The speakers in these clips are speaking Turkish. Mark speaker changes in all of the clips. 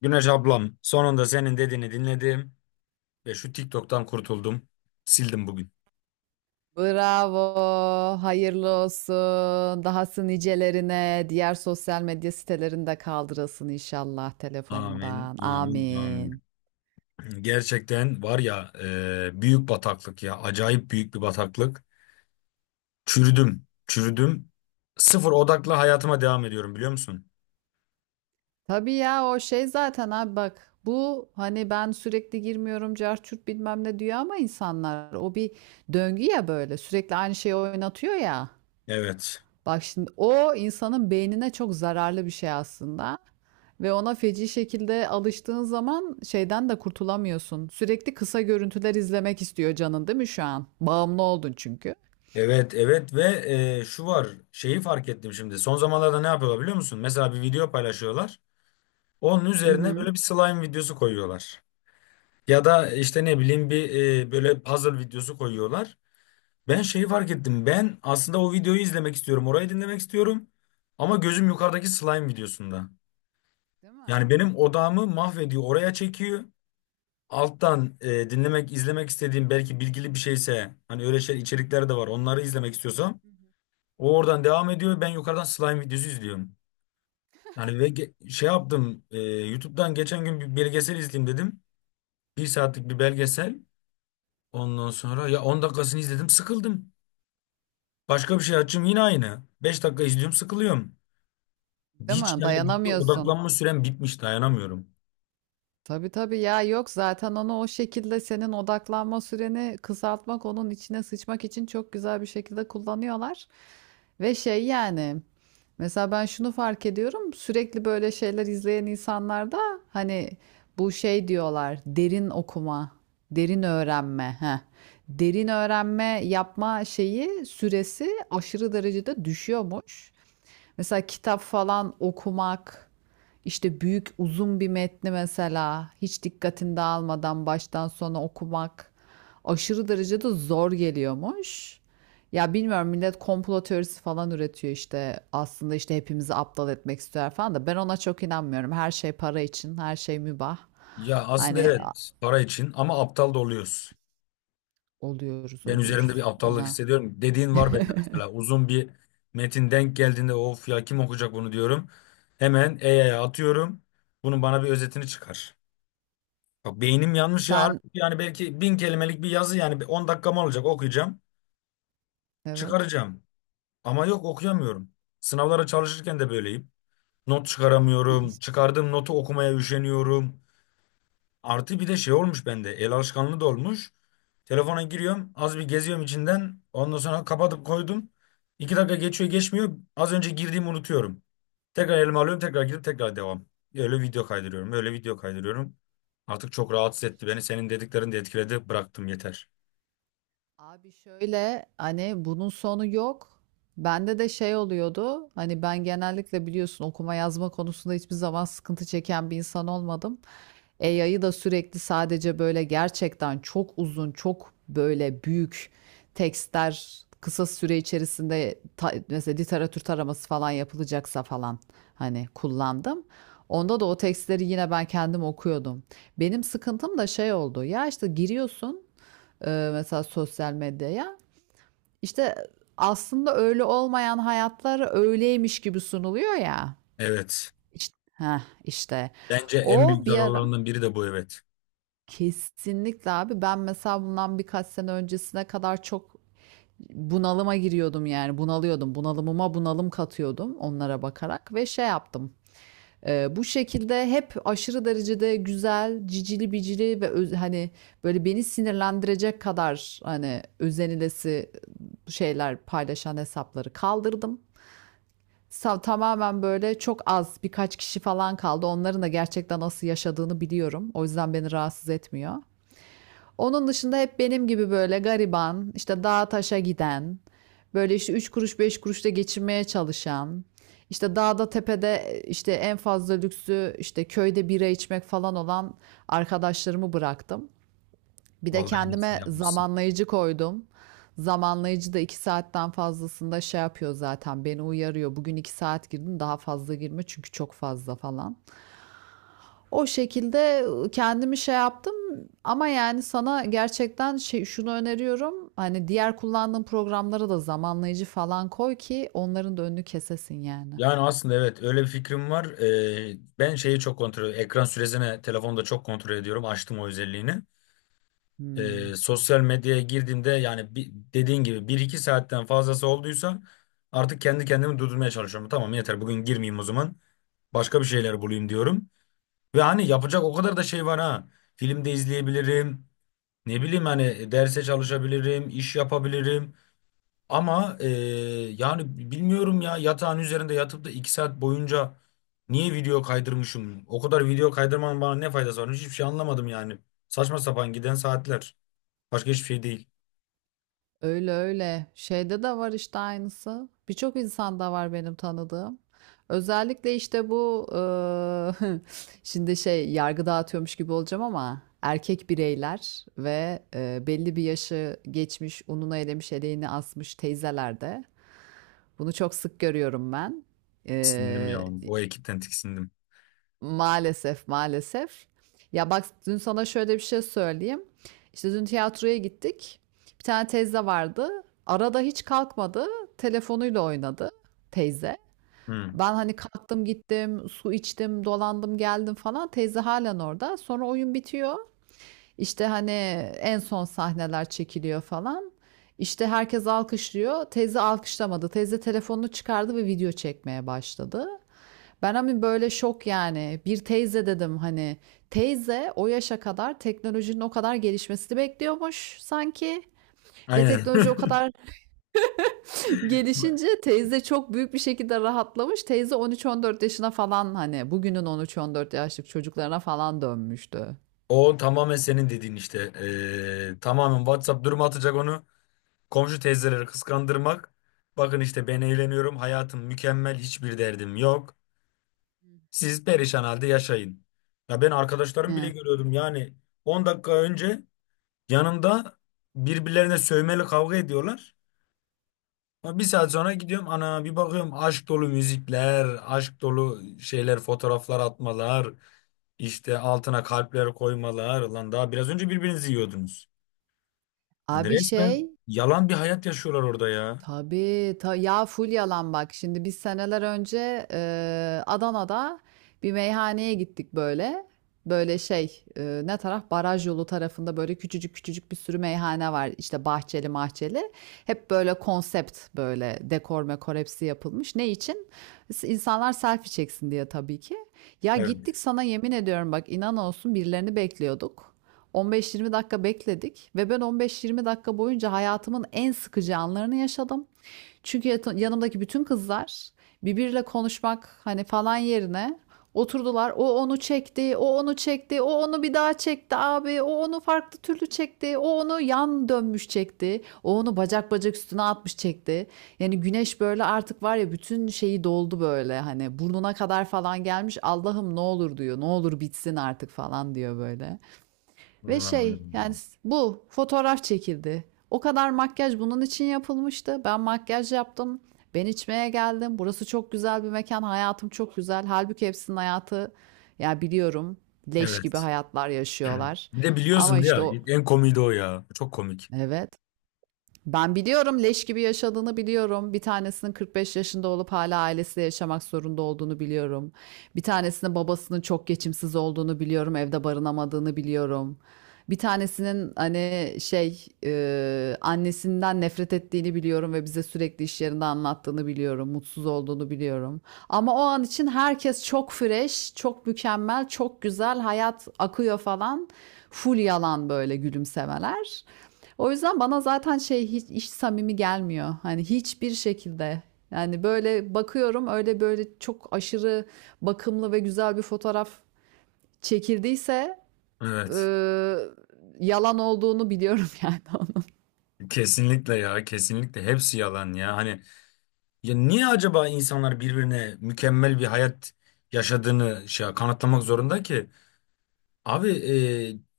Speaker 1: Güneş ablam, sonunda senin dediğini dinledim ve şu TikTok'tan kurtuldum. Sildim bugün.
Speaker 2: Bravo, hayırlı olsun. Dahası nicelerine, diğer sosyal medya sitelerinde kaldırılsın inşallah
Speaker 1: Amin,
Speaker 2: telefonundan.
Speaker 1: amin, amin.
Speaker 2: Amin.
Speaker 1: Gerçekten var ya, büyük bataklık ya. Acayip büyük bir bataklık. Çürüdüm, çürüdüm. Sıfır odaklı hayatıma devam ediyorum, biliyor musun?
Speaker 2: Tabii ya, o şey zaten abi, bak bu, hani ben sürekli girmiyorum, carçurt bilmem ne diyor ama insanlar o bir döngü ya, böyle sürekli aynı şeyi oynatıyor ya.
Speaker 1: Evet.
Speaker 2: Bak şimdi, o insanın beynine çok zararlı bir şey aslında. Ve ona feci şekilde alıştığın zaman şeyden de kurtulamıyorsun. Sürekli kısa görüntüler izlemek istiyor canın değil mi şu an? Bağımlı oldun çünkü.
Speaker 1: Evet, evet ve şu var. Şeyi fark ettim şimdi. Son zamanlarda ne yapıyorlar, biliyor musun? Mesela bir video paylaşıyorlar. Onun
Speaker 2: Hı
Speaker 1: üzerine
Speaker 2: hı.
Speaker 1: böyle bir slime videosu koyuyorlar. Ya da işte ne bileyim, bir böyle puzzle videosu koyuyorlar. Ben şeyi fark ettim. Ben aslında o videoyu izlemek istiyorum. Orayı dinlemek istiyorum. Ama gözüm yukarıdaki slime videosunda.
Speaker 2: Değil mi?
Speaker 1: Yani benim odağımı mahvediyor. Oraya çekiyor. Alttan dinlemek, izlemek istediğim belki bilgili bir şeyse, hani öyle şey içerikler de var. Onları izlemek istiyorsam o oradan devam ediyor. Ben yukarıdan slime videosu izliyorum. Yani ve şey yaptım. YouTube'dan geçen gün bir belgesel izleyeyim dedim. Bir saatlik bir belgesel. Ondan sonra ya 10 dakikasını izledim, sıkıldım. Başka bir şey
Speaker 2: Ya.
Speaker 1: açayım, yine aynı. Beş dakika izliyorum, sıkılıyorum.
Speaker 2: Değil
Speaker 1: Hiç
Speaker 2: mi?
Speaker 1: yani bir şeye
Speaker 2: Dayanamıyorsun.
Speaker 1: odaklanma sürem bitmiş, dayanamıyorum.
Speaker 2: Tabii tabii ya, yok zaten onu o şekilde senin odaklanma süreni kısaltmak, onun içine sıçmak için çok güzel bir şekilde kullanıyorlar. Ve şey, yani mesela ben şunu fark ediyorum, sürekli böyle şeyler izleyen insanlarda hani bu şey diyorlar, derin okuma, derin öğrenme. Heh. Derin öğrenme yapma şeyi süresi aşırı derecede düşüyormuş. Mesela kitap falan okumak, işte büyük uzun bir metni mesela hiç dikkatini dağılmadan baştan sona okumak aşırı derecede zor geliyormuş. Ya bilmiyorum, millet komplo teorisi falan üretiyor işte, aslında işte hepimizi aptal etmek istiyor falan da ben ona çok inanmıyorum. Her şey para için, her şey mübah.
Speaker 1: Ya aslında,
Speaker 2: Hani
Speaker 1: evet.
Speaker 2: a-
Speaker 1: Evet, para için ama aptal da oluyoruz.
Speaker 2: Oluyoruz,
Speaker 1: Ben üzerimde bir
Speaker 2: oluyoruz
Speaker 1: aptallık
Speaker 2: ona.
Speaker 1: hissediyorum. Dediğin var bende, mesela uzun bir metin denk geldiğinde of ya, kim okuyacak bunu diyorum. Hemen AI'ya atıyorum. Bunun bana bir özetini çıkar. Bak beynim yanmış ya.
Speaker 2: Sen,
Speaker 1: Halbuki yani belki 1000 kelimelik bir yazı, yani bir 10 dakikam olacak, okuyacağım.
Speaker 2: evet.
Speaker 1: Çıkaracağım. Ama yok, okuyamıyorum. Sınavlara çalışırken de böyleyim. Not çıkaramıyorum. Çıkardığım notu okumaya üşeniyorum. Artı bir de şey olmuş bende. El alışkanlığı da olmuş. Telefona giriyorum. Az bir geziyorum içinden. Ondan sonra kapatıp koydum. 2 dakika geçiyor geçmiyor. Az önce girdiğimi unutuyorum. Tekrar elime alıyorum. Tekrar girip tekrar devam. Öyle video kaydırıyorum. Öyle video kaydırıyorum. Artık çok rahatsız etti beni. Senin dediklerin de etkiledi. Bıraktım, yeter.
Speaker 2: Abi şöyle, hani bunun sonu yok. Bende de şey oluyordu. Hani ben genellikle biliyorsun, okuma yazma konusunda hiçbir zaman sıkıntı çeken bir insan olmadım. AI'yı da sürekli sadece, böyle gerçekten çok uzun, çok böyle büyük tekstler kısa süre içerisinde mesela literatür taraması falan yapılacaksa falan, hani kullandım. Onda da o tekstleri yine ben kendim okuyordum. Benim sıkıntım da şey oldu. Ya işte giriyorsun mesela sosyal medyaya. İşte aslında öyle olmayan hayatlar öyleymiş gibi sunuluyor ya.
Speaker 1: Evet.
Speaker 2: İşte, heh, işte
Speaker 1: Bence en
Speaker 2: o
Speaker 1: büyük
Speaker 2: bir ara,
Speaker 1: zararlarından biri de bu, evet.
Speaker 2: kesinlikle abi, ben mesela bundan birkaç sene öncesine kadar çok bunalıma giriyordum, yani bunalıyordum, bunalımıma bunalım katıyordum onlara bakarak ve şey yaptım. Bu şekilde hep aşırı derecede güzel, cicili bicili ve hani böyle beni sinirlendirecek kadar, hani özenilesi şeyler paylaşan hesapları kaldırdım. Tamamen böyle çok az, birkaç kişi falan kaldı. Onların da gerçekten nasıl yaşadığını biliyorum. O yüzden beni rahatsız etmiyor. Onun dışında hep benim gibi böyle gariban, işte dağa taşa giden, böyle işte 3 kuruş 5 kuruşla geçinmeye çalışan, işte dağda tepede işte en fazla lüksü işte köyde bira içmek falan olan arkadaşlarımı bıraktım. Bir de
Speaker 1: Vallahi en iyisini
Speaker 2: kendime
Speaker 1: yapmışsın.
Speaker 2: zamanlayıcı koydum. Zamanlayıcı da 2 saatten fazlasında şey yapıyor zaten, beni uyarıyor. Bugün 2 saat girdin, daha fazla girme çünkü çok fazla falan. O şekilde kendimi şey yaptım, ama yani sana gerçekten şey, şunu öneriyorum. Hani diğer kullandığın programlara da zamanlayıcı falan koy ki onların da önünü kesesin yani.
Speaker 1: Yani aslında evet, öyle bir fikrim var. Ben şeyi çok kontrol, ekran süresini telefonda çok kontrol ediyorum. Açtım o özelliğini.
Speaker 2: Hmm.
Speaker 1: Sosyal medyaya girdiğimde, yani bir, dediğin gibi bir iki saatten fazlası olduysa, artık kendi kendimi durdurmaya çalışıyorum. Tamam, yeter, bugün girmeyeyim o zaman. Başka bir şeyler bulayım diyorum. Ve hani yapacak o kadar da şey var ha. Film de izleyebilirim. Ne bileyim, hani derse çalışabilirim, iş yapabilirim. Ama yani bilmiyorum ya, yatağın üzerinde yatıp da 2 saat boyunca niye video kaydırmışım? O kadar video kaydırmanın bana ne faydası var? Hiçbir şey anlamadım yani. Saçma sapan giden saatler. Başka hiçbir şey değil.
Speaker 2: Öyle öyle. Şeyde de var işte aynısı. Birçok insanda var benim tanıdığım. Özellikle işte bu şimdi şey, yargı dağıtıyormuş gibi olacağım ama erkek bireyler ve belli bir yaşı geçmiş, ununu elemiş eleğini asmış teyzelerde. Bunu çok sık görüyorum ben.
Speaker 1: Tiksindim ya.
Speaker 2: Ee,
Speaker 1: O ekipten tiksindim.
Speaker 2: Maalesef, maalesef. Ya bak, dün sana şöyle bir şey söyleyeyim. İşte dün tiyatroya gittik. Bir tane teyze vardı. Arada hiç kalkmadı. Telefonuyla oynadı teyze.
Speaker 1: Hı.
Speaker 2: Ben hani kalktım gittim, su içtim, dolandım geldim falan. Teyze halen orada. Sonra oyun bitiyor. İşte hani en son sahneler çekiliyor falan. İşte herkes alkışlıyor. Teyze alkışlamadı. Teyze telefonunu çıkardı ve video çekmeye başladı. Ben hani böyle şok yani. Bir teyze dedim hani. Teyze o yaşa kadar teknolojinin o kadar gelişmesini bekliyormuş sanki. Ve
Speaker 1: Aynen.
Speaker 2: teknoloji o kadar gelişince teyze çok büyük bir şekilde rahatlamış. Teyze 13-14 yaşına falan, hani bugünün 13-14 yaşlık çocuklarına falan dönmüştü.
Speaker 1: O tamamen senin dediğin işte. Tamamen WhatsApp durumu atacak onu. Komşu teyzeleri kıskandırmak. Bakın işte ben eğleniyorum. Hayatım mükemmel. Hiçbir derdim yok. Siz perişan halde yaşayın. Ya, ben arkadaşlarım bile
Speaker 2: He.
Speaker 1: görüyordum yani, 10 dakika önce yanımda birbirlerine sövmeli kavga ediyorlar. Ama bir saat sonra gidiyorum, ana bir bakıyorum, aşk dolu müzikler, aşk dolu şeyler, fotoğraflar atmalar, işte altına kalpler koymalar. Lan, daha biraz önce birbirinizi yiyordunuz. Yani
Speaker 2: Abi
Speaker 1: resmen
Speaker 2: şey,
Speaker 1: yalan bir hayat yaşıyorlar orada ya.
Speaker 2: tabii, ya full yalan bak. Şimdi biz seneler önce Adana'da bir meyhaneye gittik böyle. Böyle şey, ne taraf, baraj yolu tarafında böyle küçücük küçücük bir sürü meyhane var. İşte bahçeli mahçeli. Hep böyle konsept, böyle dekor mekor hepsi yapılmış. Ne için? İnsanlar selfie çeksin diye tabii ki. Ya gittik,
Speaker 1: Evet.
Speaker 2: sana yemin ediyorum bak, inan olsun, birilerini bekliyorduk. 15-20 dakika bekledik ve ben 15-20 dakika boyunca hayatımın en sıkıcı anlarını yaşadım. Çünkü yanımdaki bütün kızlar birbiriyle konuşmak hani falan yerine oturdular. O onu çekti, o onu çekti, o onu bir daha çekti abi, o onu farklı türlü çekti, o onu yan dönmüş çekti, o onu bacak bacak üstüne atmış çekti. Yani Güneş böyle artık var ya, bütün şeyi doldu böyle, hani burnuna kadar falan gelmiş. Allah'ım ne olur diyor, ne olur bitsin artık falan diyor böyle. Ve şey yani
Speaker 1: Hmm.
Speaker 2: bu fotoğraf çekildi. O kadar makyaj bunun için yapılmıştı. Ben makyaj yaptım. Ben içmeye geldim. Burası çok güzel bir mekan. Hayatım çok güzel. Halbuki hepsinin hayatı, ya biliyorum, leş gibi
Speaker 1: Evet.
Speaker 2: hayatlar yaşıyorlar.
Speaker 1: Bir de
Speaker 2: Ama
Speaker 1: biliyorsun
Speaker 2: işte
Speaker 1: ya,
Speaker 2: o,
Speaker 1: en komiği de o ya. Çok komik.
Speaker 2: evet, ben biliyorum, leş gibi yaşadığını biliyorum. Bir tanesinin 45 yaşında olup hala ailesiyle yaşamak zorunda olduğunu biliyorum. Bir tanesinin babasının çok geçimsiz olduğunu biliyorum, evde barınamadığını biliyorum. Bir tanesinin hani şey, annesinden nefret ettiğini biliyorum ve bize sürekli iş yerinde anlattığını biliyorum, mutsuz olduğunu biliyorum. Ama o an için herkes çok fresh, çok mükemmel, çok güzel, hayat akıyor falan. Full yalan böyle gülümsemeler. O yüzden bana zaten şey, hiç, hiç samimi gelmiyor. Hani hiçbir şekilde. Yani böyle bakıyorum, öyle böyle çok aşırı bakımlı ve güzel bir fotoğraf çekildiyse, eee,
Speaker 1: Evet.
Speaker 2: yalan olduğunu biliyorum yani onun.
Speaker 1: Kesinlikle ya, kesinlikle hepsi yalan ya, hani ya niye acaba insanlar birbirine mükemmel bir hayat yaşadığını şey kanıtlamak zorunda ki abi?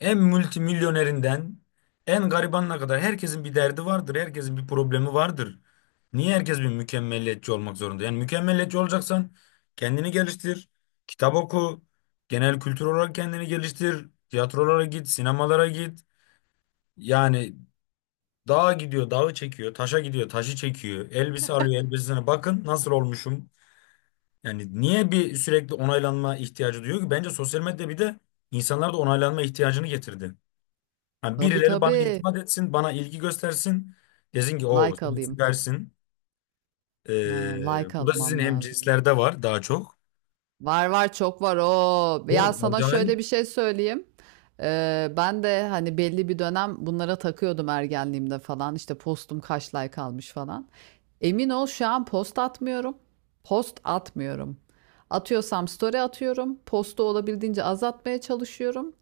Speaker 1: En multimilyonerinden en garibanına kadar herkesin bir derdi vardır, herkesin bir problemi vardır. Niye herkes bir mükemmeliyetçi olmak zorunda? Yani mükemmeliyetçi olacaksan, kendini geliştir, kitap oku, genel kültür olarak kendini geliştir, tiyatrolara git, sinemalara git. Yani dağa gidiyor, dağı çekiyor. Taşa gidiyor, taşı çekiyor. Elbise alıyor, elbisesine bakın nasıl olmuşum. Yani niye bir sürekli onaylanma ihtiyacı duyuyor ki? Bence sosyal medya bir de insanlarda onaylanma ihtiyacını getirdi. Yani
Speaker 2: Tabii
Speaker 1: birileri bana
Speaker 2: tabii.
Speaker 1: iltifat etsin, bana ilgi göstersin. Desin ki o,
Speaker 2: Like
Speaker 1: sen
Speaker 2: alayım.
Speaker 1: süpersin.
Speaker 2: Aynen, like
Speaker 1: Bu da sizin
Speaker 2: almam lazım.
Speaker 1: hemcinslerde var daha çok.
Speaker 2: Var var, çok var o. Ya
Speaker 1: Bu
Speaker 2: sana şöyle
Speaker 1: acayip
Speaker 2: bir şey söyleyeyim. Ben de hani belli bir dönem bunlara takıyordum, ergenliğimde falan. İşte postum kaç like almış falan. Emin ol, şu an post atmıyorum. Post atmıyorum. Atıyorsam story atıyorum. Postu olabildiğince azaltmaya çalışıyorum.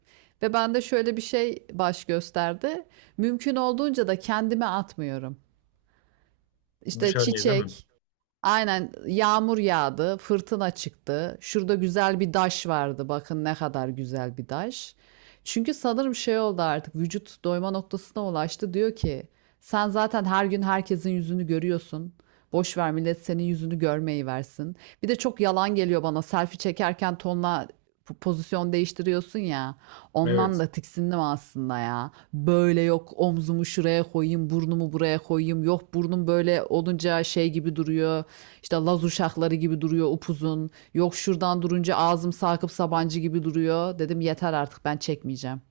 Speaker 2: Ve bende şöyle bir şey baş gösterdi. Mümkün olduğunca da kendime atmıyorum. İşte
Speaker 1: dışarıya, değil mi?
Speaker 2: çiçek, aynen, yağmur yağdı, fırtına çıktı. Şurada güzel bir daş vardı. Bakın ne kadar güzel bir daş. Çünkü sanırım şey oldu, artık vücut doyma noktasına ulaştı. Diyor ki sen zaten her gün herkesin yüzünü görüyorsun. Boş ver, millet senin yüzünü görmeyi versin. Bir de çok yalan geliyor bana. Selfie çekerken tonla pozisyon değiştiriyorsun ya. Ondan
Speaker 1: Evet.
Speaker 2: da tiksindim aslında ya. Böyle, yok omzumu şuraya koyayım, burnumu buraya koyayım. Yok, burnum böyle olunca şey gibi duruyor. İşte Laz uşakları gibi duruyor upuzun. Yok, şuradan durunca ağzım Sakıp Sabancı gibi duruyor. Dedim yeter artık, ben çekmeyeceğim.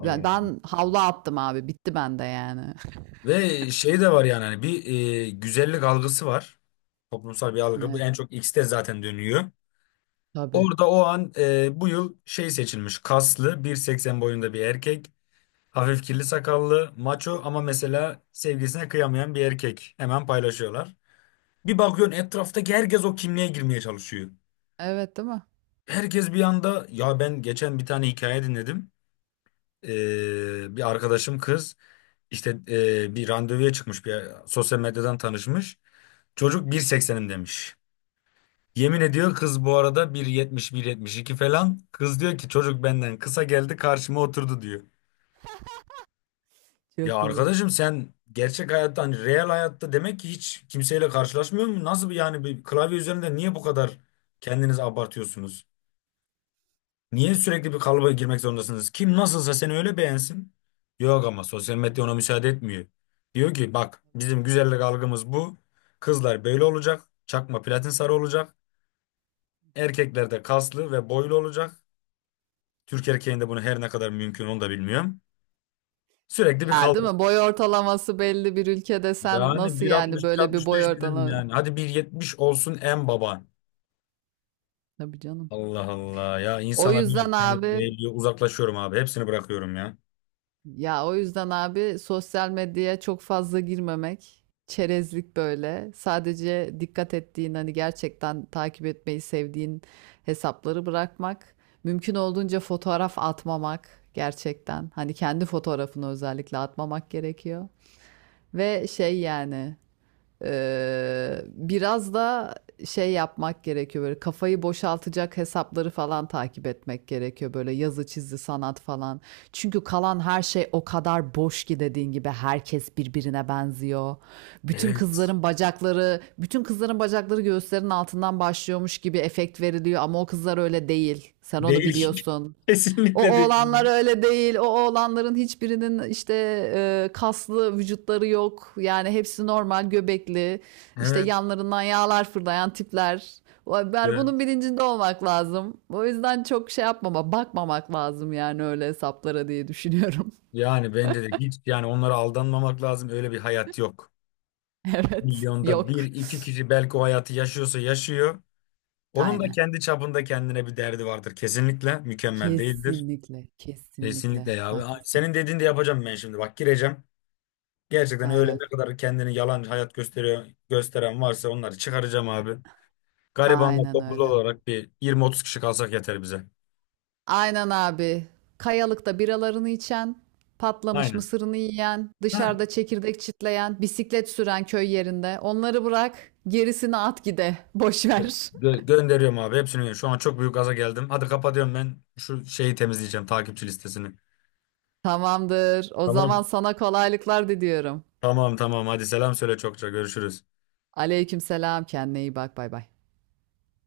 Speaker 2: Ben, ben havlu attım abi. Bitti bende yani.
Speaker 1: Ve şey de var yani, hani bir güzellik algısı var. Toplumsal bir algı. Bu en
Speaker 2: Evet,
Speaker 1: çok X'te zaten dönüyor.
Speaker 2: tabii.
Speaker 1: Orada o an bu yıl şey seçilmiş. Kaslı, 1.80 boyunda bir erkek. Hafif kirli sakallı, maço ama mesela sevgilisine kıyamayan bir erkek. Hemen paylaşıyorlar. Bir bakıyorsun etraftaki herkes o kimliğe girmeye çalışıyor.
Speaker 2: Evet, değil mi?
Speaker 1: Herkes bir anda, ya ben geçen bir tane hikaye dinledim. Bir arkadaşım kız işte bir randevuya çıkmış, bir sosyal medyadan tanışmış. Çocuk 1.80'im demiş. Yemin ediyor kız bu arada, 171 iki falan. Kız diyor ki çocuk benden kısa geldi, karşıma oturdu diyor. Ya
Speaker 2: Çok iyi.
Speaker 1: arkadaşım, sen gerçek hayatta, hani real hayatta demek ki hiç kimseyle karşılaşmıyor mu? Nasıl bir yani, bir klavye üzerinde niye bu kadar kendinizi abartıyorsunuz? Niye sürekli bir kalıba girmek zorundasınız? Kim nasılsa seni öyle beğensin. Yok ama sosyal medya ona müsaade etmiyor. Diyor ki bak, bizim güzellik algımız bu. Kızlar böyle olacak. Çakma platin sarı olacak. Erkekler de kaslı ve boylu olacak. Türk erkeğinde bunu her ne kadar mümkün, onu da bilmiyorum. Sürekli bir
Speaker 2: Ya değil
Speaker 1: kavga.
Speaker 2: mi? Boy ortalaması belli bir ülkede sen
Speaker 1: Yani
Speaker 2: nasıl yani
Speaker 1: 1.60
Speaker 2: böyle bir boy
Speaker 1: 1.65 bizim
Speaker 2: ortalaması?
Speaker 1: yani. Hadi 1.70 olsun en baban.
Speaker 2: Tabii canım.
Speaker 1: Allah Allah ya,
Speaker 2: O
Speaker 1: insana böyle
Speaker 2: yüzden
Speaker 1: kendimi
Speaker 2: abi,
Speaker 1: değiliyor. Uzaklaşıyorum abi. Hepsini bırakıyorum ya.
Speaker 2: ya o yüzden abi, sosyal medyaya çok fazla girmemek, çerezlik böyle. Sadece dikkat ettiğin, hani gerçekten takip etmeyi sevdiğin hesapları bırakmak. Mümkün olduğunca fotoğraf atmamak gerçekten. Hani kendi fotoğrafını özellikle atmamak gerekiyor. Ve şey yani, biraz da şey yapmak gerekiyor, böyle kafayı boşaltacak hesapları falan takip etmek gerekiyor, böyle yazı çizgi sanat falan. Çünkü kalan her şey o kadar boş ki, dediğin gibi herkes birbirine benziyor. Bütün
Speaker 1: Evet.
Speaker 2: kızların bacakları, bütün kızların bacakları göğüslerin altından başlıyormuş gibi efekt veriliyor ama o kızlar öyle değil. Sen onu
Speaker 1: Değil.
Speaker 2: biliyorsun. O
Speaker 1: Kesinlikle değil.
Speaker 2: oğlanlar
Speaker 1: Yani.
Speaker 2: öyle değil. O oğlanların hiçbirinin işte kaslı vücutları yok. Yani hepsi normal göbekli. İşte
Speaker 1: Evet.
Speaker 2: yanlarından yağlar fırlayan tipler. Ben
Speaker 1: Evet.
Speaker 2: bunun bilincinde olmak lazım. O yüzden çok şey yapmama, bakmamak lazım yani öyle hesaplara diye düşünüyorum.
Speaker 1: Yani bence de hiç yani onlara aldanmamak lazım. Öyle bir hayat yok.
Speaker 2: Evet,
Speaker 1: Milyonda bir
Speaker 2: yok.
Speaker 1: iki kişi belki o hayatı yaşıyorsa yaşıyor. Onun da
Speaker 2: Aynen.
Speaker 1: kendi çapında kendine bir derdi vardır. Kesinlikle mükemmel değildir.
Speaker 2: Kesinlikle,
Speaker 1: Kesinlikle
Speaker 2: kesinlikle
Speaker 1: ya, abi. Ay,
Speaker 2: haklısın.
Speaker 1: senin dediğini de yapacağım ben şimdi. Bak gireceğim. Gerçekten öyle, ne
Speaker 2: Aynen.
Speaker 1: kadar kendini yalan hayat gösteriyor, gösteren varsa, onları çıkaracağım abi. Garibanla
Speaker 2: Aynen
Speaker 1: topluluğu
Speaker 2: öyle.
Speaker 1: olarak bir 20-30 kişi kalsak yeter bize.
Speaker 2: Aynen abi. Kayalıkta biralarını içen, patlamış
Speaker 1: Aynen.
Speaker 2: mısırını yiyen,
Speaker 1: Heh.
Speaker 2: dışarıda çekirdek çitleyen, bisiklet süren köy yerinde. Onları bırak, gerisini at gide. Boş ver.
Speaker 1: Gönderiyorum abi hepsini. Gönderiyorum. Şu an çok büyük gaza geldim. Hadi kapatıyorum ben, şu şeyi temizleyeceğim, takipçi listesini.
Speaker 2: Tamamdır. O zaman
Speaker 1: Tamam.
Speaker 2: sana kolaylıklar diliyorum.
Speaker 1: Tamam, tamam, hadi selam söyle, çokça görüşürüz.
Speaker 2: Aleykümselam. Kendine iyi bak. Bay bay.